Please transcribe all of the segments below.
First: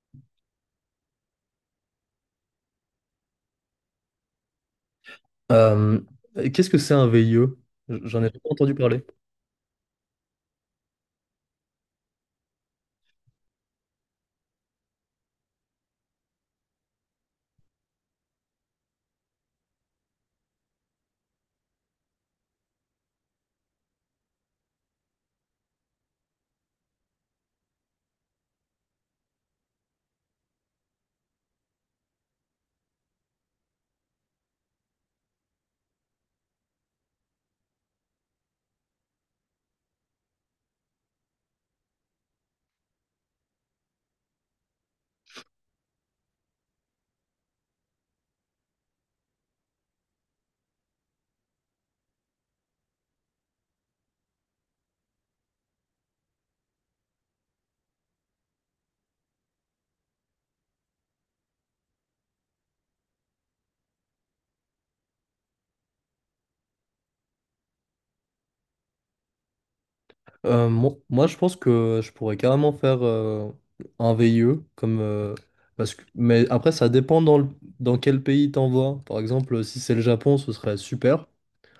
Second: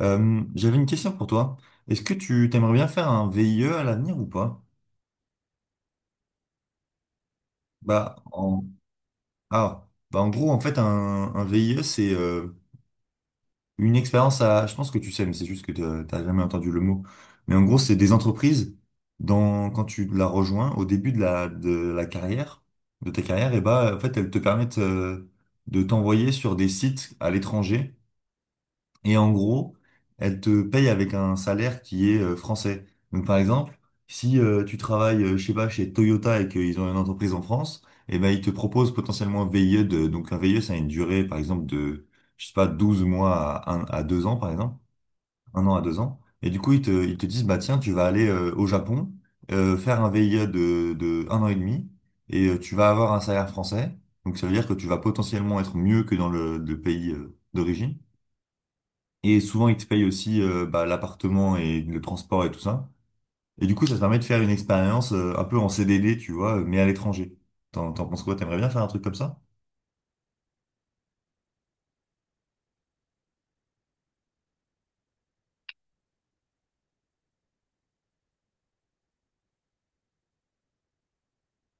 J'avais une question pour toi. Est-ce que tu t'aimerais bien faire un VIE à l'avenir ou pas? Euh, Qu'est-ce que c'est un VIE? Bah, J'en ai jamais en... entendu parler. Ah, bah en gros, en fait, un VIE, c'est une expérience à... Je pense que tu sais, mais c'est juste que t'as jamais entendu le mot. Mais en gros, c'est des entreprises, dans... quand tu la rejoins, au début de la carrière, de ta carrière, et bah, en fait, elles te permettent de t'envoyer sur des sites à l'étranger. Et en gros, elle te paye avec un salaire qui est français. Donc par exemple, si tu travailles, je sais pas, chez Toyota et qu'ils ont une entreprise en France, et ben ils te proposent potentiellement un VIE de, donc un VIE, ça a une durée, par exemple, de, je sais pas, 12 mois à, à 2 ans, par exemple, un an à deux ans. Et du coup, ils te disent, bah tiens, tu vas aller au Japon, faire un VIE de un an et demi, et tu vas avoir un salaire français. Donc ça veut dire que tu vas potentiellement être mieux que dans le pays d'origine. Et souvent, ils te payent aussi bah, l'appartement et le transport et tout ça. Et du coup, ça te permet de faire une expérience un peu en CDD, tu vois, mais à l'étranger. T'en penses quoi? T'aimerais bien faire un truc comme ça? Moi, je pense que je pourrais carrément faire un VIE, mais après, ça dépend dans quel pays t'envoies. Par exemple, si c'est le Japon, ce serait super.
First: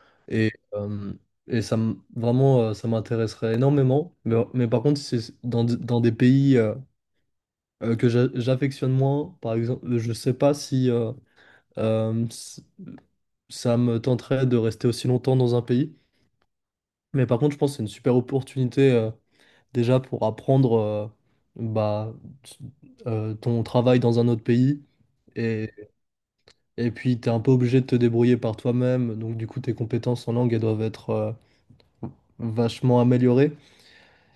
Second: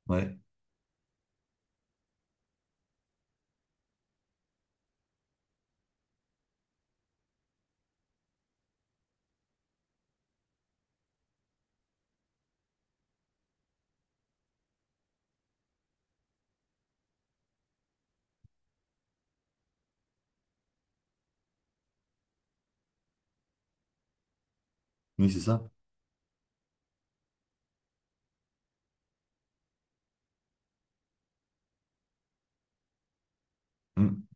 Ouais, Et, euh, et ça, vraiment, ça m'intéresserait énormément. Mais par contre, si c'est dans des pays que j'affectionne moins, par exemple, je sais pas si euh, s- ça me tenterait de rester aussi longtemps dans un pays. Mais par contre, je pense que c'est une super opportunité déjà pour apprendre bah, t- ton travail dans un autre pays. oui, c'est ça. Et, et puis, tu es un peu obligé de te débrouiller par toi-même. Donc, du coup, tes compétences en langue, elles doivent être vachement améliorées. Mm.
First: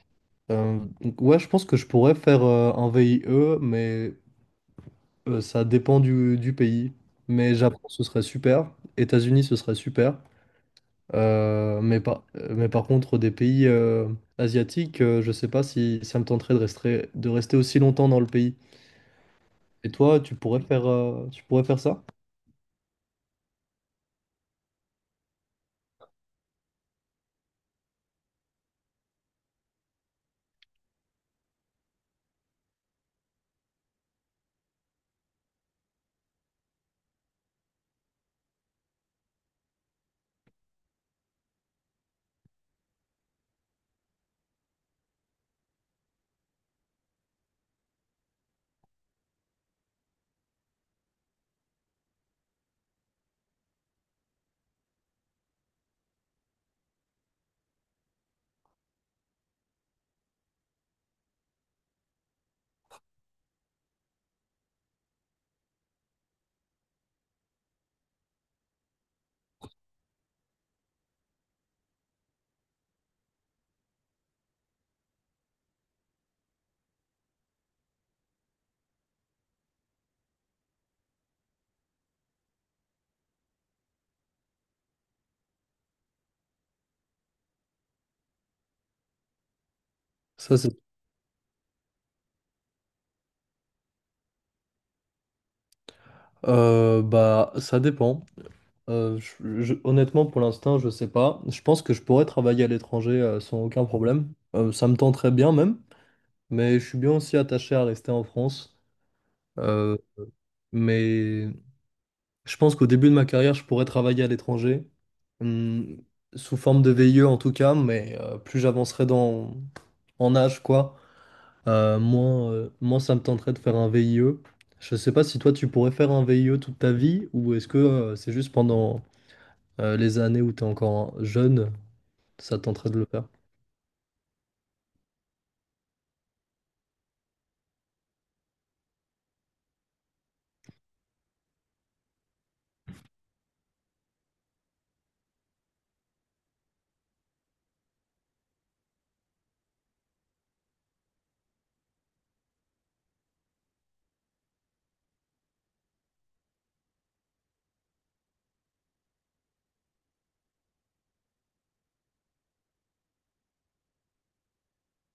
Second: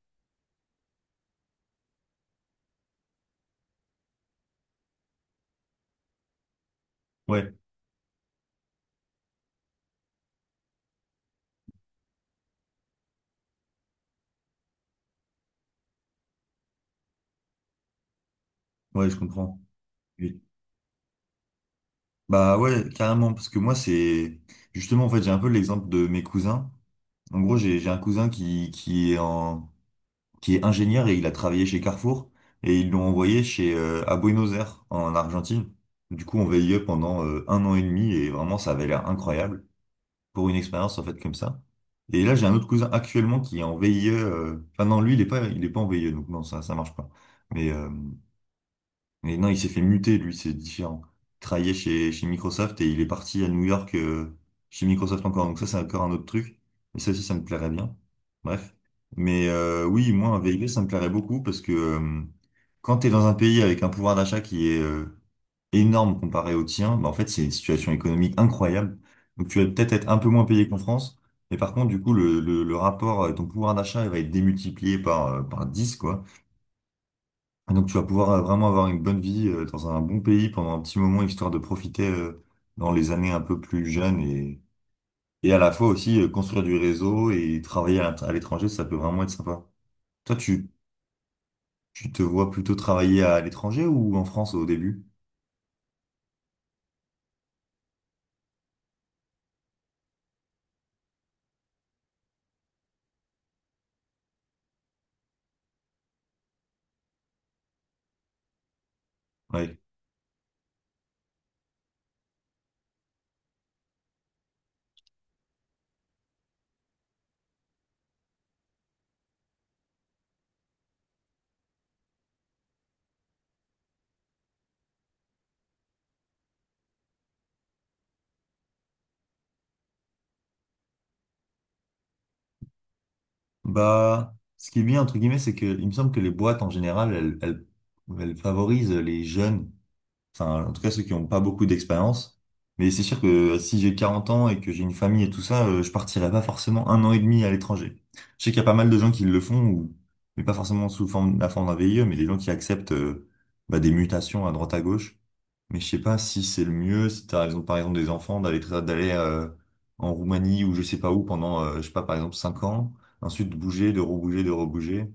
Donc, ouais, je pense que je pourrais faire un VIE, mais ça dépend du pays. Ouais, Mais Japon, ce serait super. États-Unis, ce serait super. Mais par contre, des pays asiatiques, je sais pas si ça me tenterait de rester aussi longtemps dans le pays. ouais, je comprends. Et toi, Oui. Tu pourrais faire ça? Bah ouais, carrément, parce que moi, c'est... Justement, en fait, j'ai un peu l'exemple de mes cousins. En gros, j'ai un cousin qui est en... qui est ingénieur et il a travaillé chez Carrefour et ils l'ont envoyé chez à Buenos Aires en Argentine. Du coup, on VIE pendant un an et demi et vraiment ça avait l'air incroyable pour une expérience en fait comme ça. Et là, j'ai un autre cousin actuellement qui est en VIE. Enfin non, lui il est pas en VIE donc non ça marche pas. Mais euh, mais non, il s'est fait muter, lui, c'est différent. Il travaillait chez Microsoft et il est parti à New York chez Microsoft encore. Donc ça, c'est encore un autre truc. Et ça aussi, ça me plairait bien. Bref. Mais oui, moi, un VIB, ça me plairait beaucoup parce que quand tu es dans un pays avec un pouvoir d'achat qui est énorme comparé au tien, bah, en fait, c'est une situation économique incroyable. Donc tu vas peut-être être un peu moins payé qu'en France. Mais par contre, du coup, le rapport, ton pouvoir d'achat, il va être démultiplié par 10 quoi. Et donc tu vas pouvoir vraiment avoir une bonne vie dans un bon pays pendant un petit moment, histoire de profiter dans les années un peu plus jeunes et à la fois aussi construire du réseau et travailler à l'étranger, ça peut vraiment être sympa. Toi, Ça, tu, c'est... tu te vois plutôt travailler à l'étranger ou en France au début? Bah, ça dépend. Honnêtement, pour l'instant, je sais pas. Je pense que je pourrais travailler à l'étranger sans aucun problème. Ça me tenterait bien même, mais je suis bien aussi attaché à rester en France. Ouais. Euh, mais je pense qu'au début de ma carrière, je pourrais travailler à l'étranger, hum, sous forme de VIE en tout cas, mais plus j'avancerai dans en âge, quoi, moins ça me tenterait de faire un VIE. Je sais pas si toi tu pourrais faire un VIE toute ta vie, ou est-ce que c'est juste pendant les années où tu es encore jeune, ça te tenterait de le faire? Bah, ce qui est bien, entre guillemets, c'est que il me semble que les boîtes en général, elles favorisent les jeunes. Enfin, en tout cas, ceux qui n'ont pas beaucoup d'expérience. Mais c'est sûr que si j'ai 40 ans et que j'ai une famille et tout ça, je partirai pas forcément un an et demi à l'étranger. Je sais qu'il y a pas mal de gens qui le font, ou, mais pas forcément sous forme, la forme d'un VIE, mais des gens qui acceptent bah, des mutations à droite à gauche. Mais je sais pas si c'est le mieux, si t'as raison, par exemple, des enfants, d'aller en Roumanie ou je sais pas où pendant, je sais pas, par exemple, 5 ans, ensuite de bouger, de rebouger, de rebouger.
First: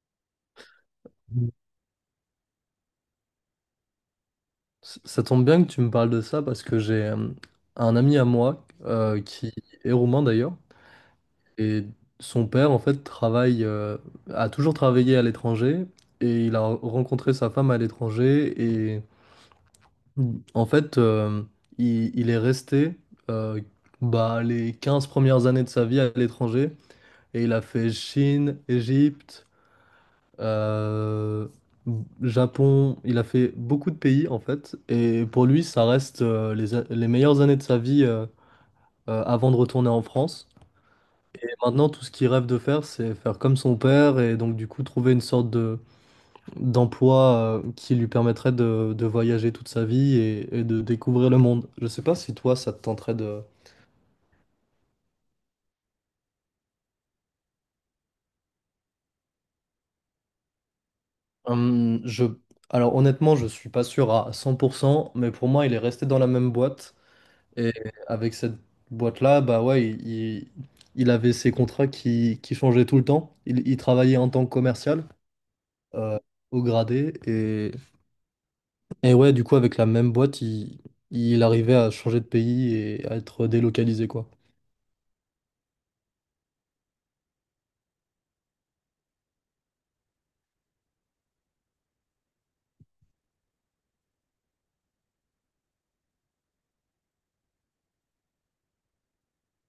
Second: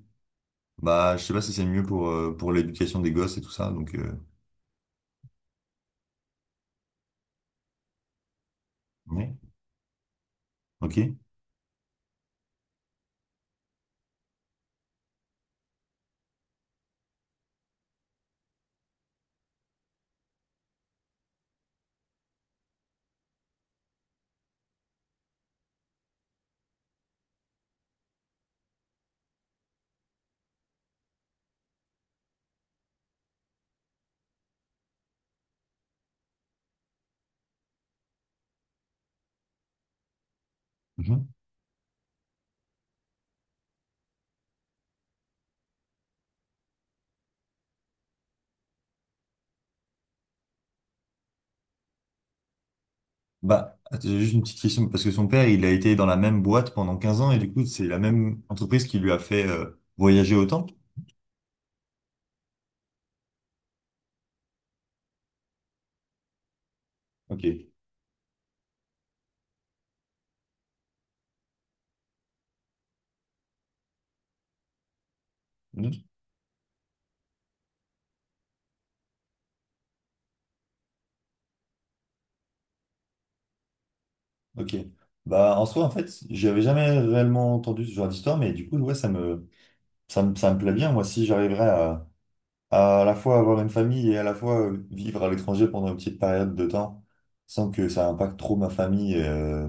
Bah, je sais pas Mm. si c'est le mieux pour l'éducation des gosses et tout ça, donc... Ça tombe bien que tu me parles de ça parce que j'ai un ami à moi ouais. qui est roumain d'ailleurs. Ok. Et son père, en fait, a toujours travaillé à l'étranger et il a rencontré sa femme à l'étranger. Et en fait, il est resté euh, bah, les 15 premières années de sa vie à l'étranger et il a fait Chine, Égypte, euh, Japon. Il a fait beaucoup de pays, en fait. Et pour lui, ça reste les meilleures années de sa vie avant de retourner en France. Mhm. Maintenant, tout ce qu'il rêve de faire, c'est faire comme son père et donc du coup trouver une sorte de d'emploi qui lui permettrait de voyager toute sa vie et de découvrir le monde. Je sais pas si toi, ça te tenterait de... Bah, attends, j'ai juste une petite question, parce que son père, il a été dans la même boîte pendant 15 ans, et du coup, c'est la même entreprise qui lui a fait voyager autant? Je... Alors honnêtement, je suis pas sûr à 100%, mais pour moi, il est resté dans la même boîte Ok. et avec cette boîte-là, bah ouais, il avait ses contrats qui changeaient tout le temps. Il travaillait en tant que commercial. Mhm. euh, Au gradé et. Et ouais, du coup, avec la même boîte, il arrivait à changer de pays et à être délocalisé, quoi. Ok. Bah, en soi, en fait, j'avais jamais réellement entendu ce genre d'histoire, mais du coup, ouais, ça me plaît bien. Moi, si j'arriverais à à la fois avoir une famille et à la fois vivre à l'étranger pendant une petite période de temps, sans que ça impacte trop ma famille,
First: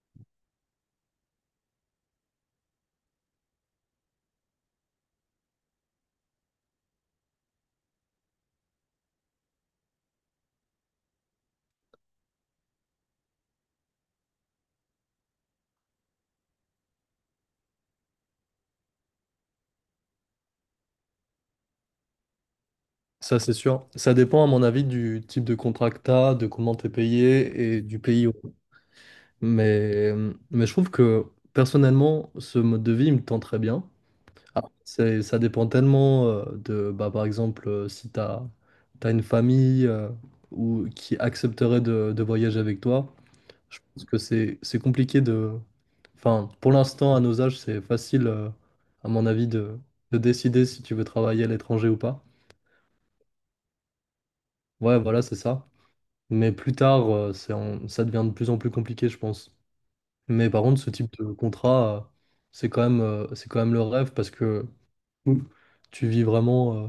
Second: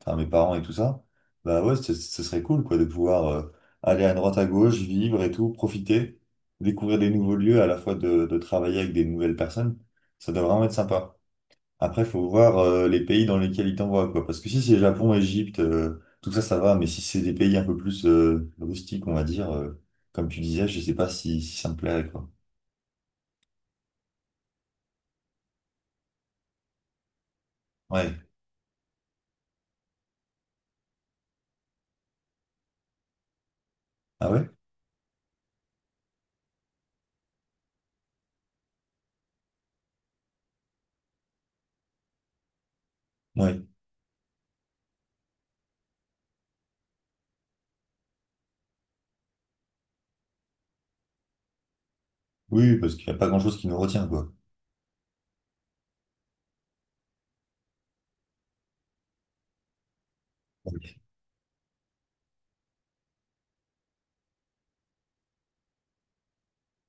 enfin mes parents et tout ça, bah ouais, ce serait cool quoi de pouvoir aller à droite à gauche, vivre et tout, profiter, découvrir des nouveaux lieux, à la fois de travailler avec des nouvelles personnes. Ça doit vraiment être sympa. Après, faut voir les pays dans lesquels ils t'envoient quoi, parce que si c'est Japon, Égypte, tout ça, ça va, mais si c'est des pays un peu plus rustiques, on va dire, comme tu disais, je sais pas si ça me plairait quoi. Ça, c'est sûr. Ça dépend, à mon avis, du type de contrat que t'as, de comment t'es payé et du Ouais. pays. Mais, je trouve que, personnellement, ce mode de vie, il me tend très bien. Ah ouais? Après, ça dépend tellement bah, par exemple, si t'as, t'as une famille ou qui accepterait de voyager avec toi. Ouais. Je pense que c'est compliqué de... Enfin, pour l'instant, à nos âges, c'est facile, à mon avis, de décider si tu veux travailler à l'étranger ou pas. Oui, parce qu'il n'y a pas grand-chose qui nous retient quoi. Ouais, voilà, c'est ça. Mais plus tard, ça devient de plus en plus compliqué, je pense. Mais par contre, ce Ouais. type de contrat, c'est quand même le rêve parce que Ouh, tu vis vraiment,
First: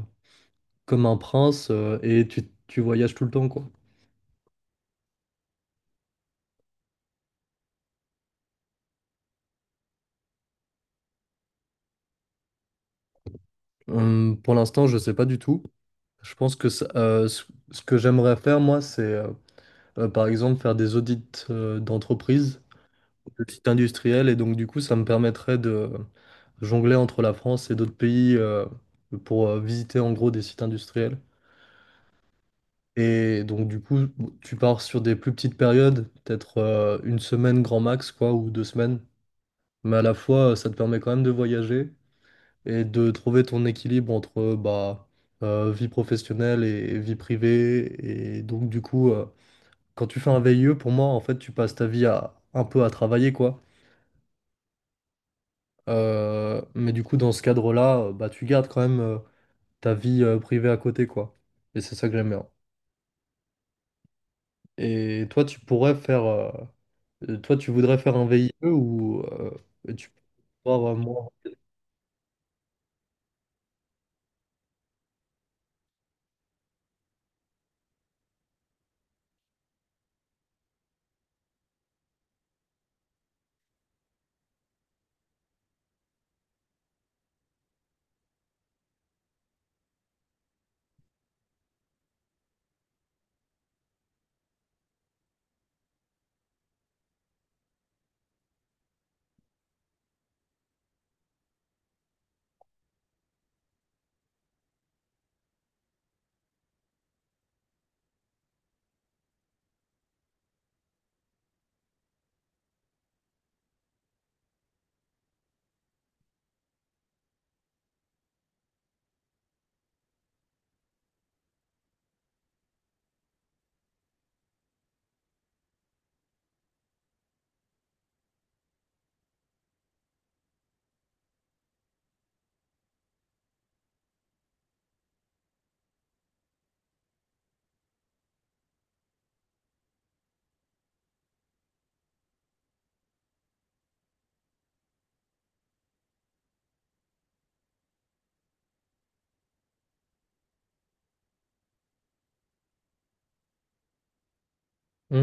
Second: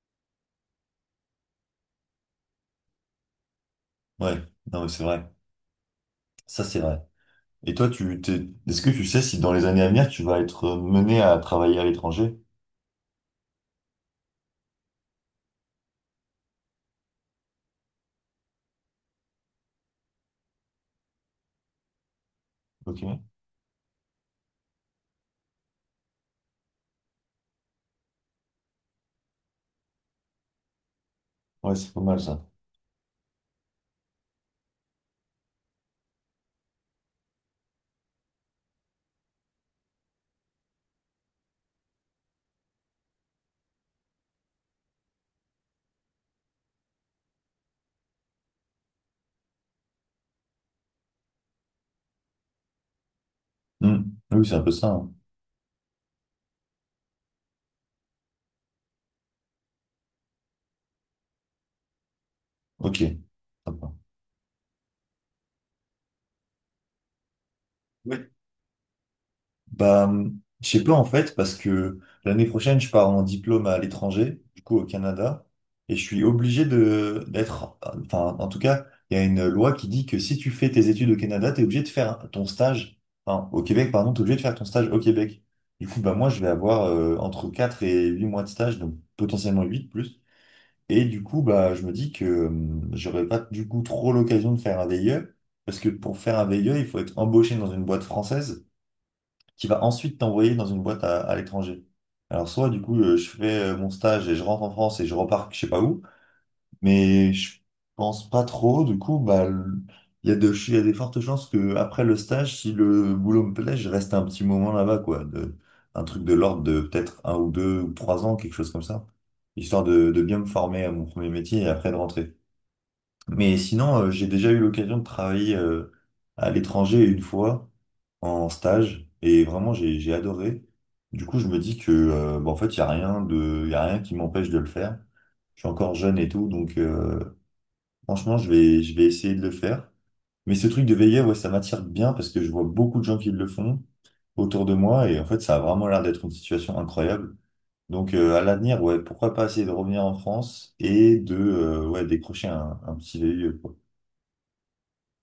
comme un prince, tu voyages tout le temps, quoi. Ouais. Non mais c'est vrai. Ça c'est vrai. Et toi, est-ce que tu sais si dans les années à venir, tu vas être mené à travailler à l'étranger? Pour l'instant, je sais pas du tout. Je pense que ce que j'aimerais faire, moi, c'est... par exemple, faire des audits d'entreprise, Ok. de sites industriels, et donc du coup, ça me permettrait de jongler entre la France et d'autres pays pour visiter en gros des sites industriels. Ouais, c'est pas mal ça. Et donc du coup, tu pars sur des plus petites périodes, peut-être une semaine grand max, quoi, ou 2 semaines. Mais à la fois, ça te permet quand même de voyager et de trouver ton équilibre entre bah, vie professionnelle et vie privée. Et donc du coup, quand tu fais un VIE, pour moi, en fait, tu passes ta vie à un peu à travailler, quoi. Hmm. Oui, c'est un peu ça. Hein. Mais du coup, dans ce cadre-là, bah, tu gardes quand même ta vie privée à côté, quoi. Et c'est ça que j'aime bien. Ok. Sympa. Et toi, tu pourrais faire, toi, tu voudrais faire un Ouais. VIE ou tu Bah, je pourrais sais pas avoir en moins. fait, parce que l'année prochaine, je pars en diplôme à l'étranger, du coup au Canada, et je suis obligé de d'être, enfin, en tout cas, il y a une loi qui dit que si tu fais tes études au Canada, t'es obligé de faire ton stage, enfin, au Québec, pardon, t'es obligé de faire ton stage au Québec. Du coup, bah, moi, je vais avoir entre 4 et 8 mois de stage, donc potentiellement 8 plus. Et du coup, bah, je me dis que j'aurais pas du coup trop l'occasion de faire un VIE, parce que pour faire un VIE, il faut être embauché dans une boîte française qui va ensuite t'envoyer dans une boîte à l'étranger. Alors soit du coup je fais mon stage et je rentre en France et je repars je sais pas où, mais je pense pas trop, du coup bah il y a des fortes chances que après le stage, si le boulot me plaît, je reste un petit moment là-bas, quoi, de, un truc de l'ordre de peut-être un ou deux ou trois ans, quelque chose comme ça, histoire de bien me former à mon premier métier et après de rentrer. Mais sinon, j'ai déjà eu l'occasion de travailler à l'étranger une fois en stage et vraiment j'ai adoré. Du coup, je me dis que bah, en fait, il y a rien de y a rien qui m'empêche de le faire. Je suis encore jeune et tout, donc franchement, je vais essayer de le faire. Mais ce truc de veilleur, ouais, ça m'attire bien parce que je vois beaucoup de gens qui le font autour de moi et en fait, ça a vraiment l'air d'être une situation incroyable. Donc à l'avenir, ouais, pourquoi pas essayer de revenir en France et de ouais, décrocher un petit VIE. Hmm.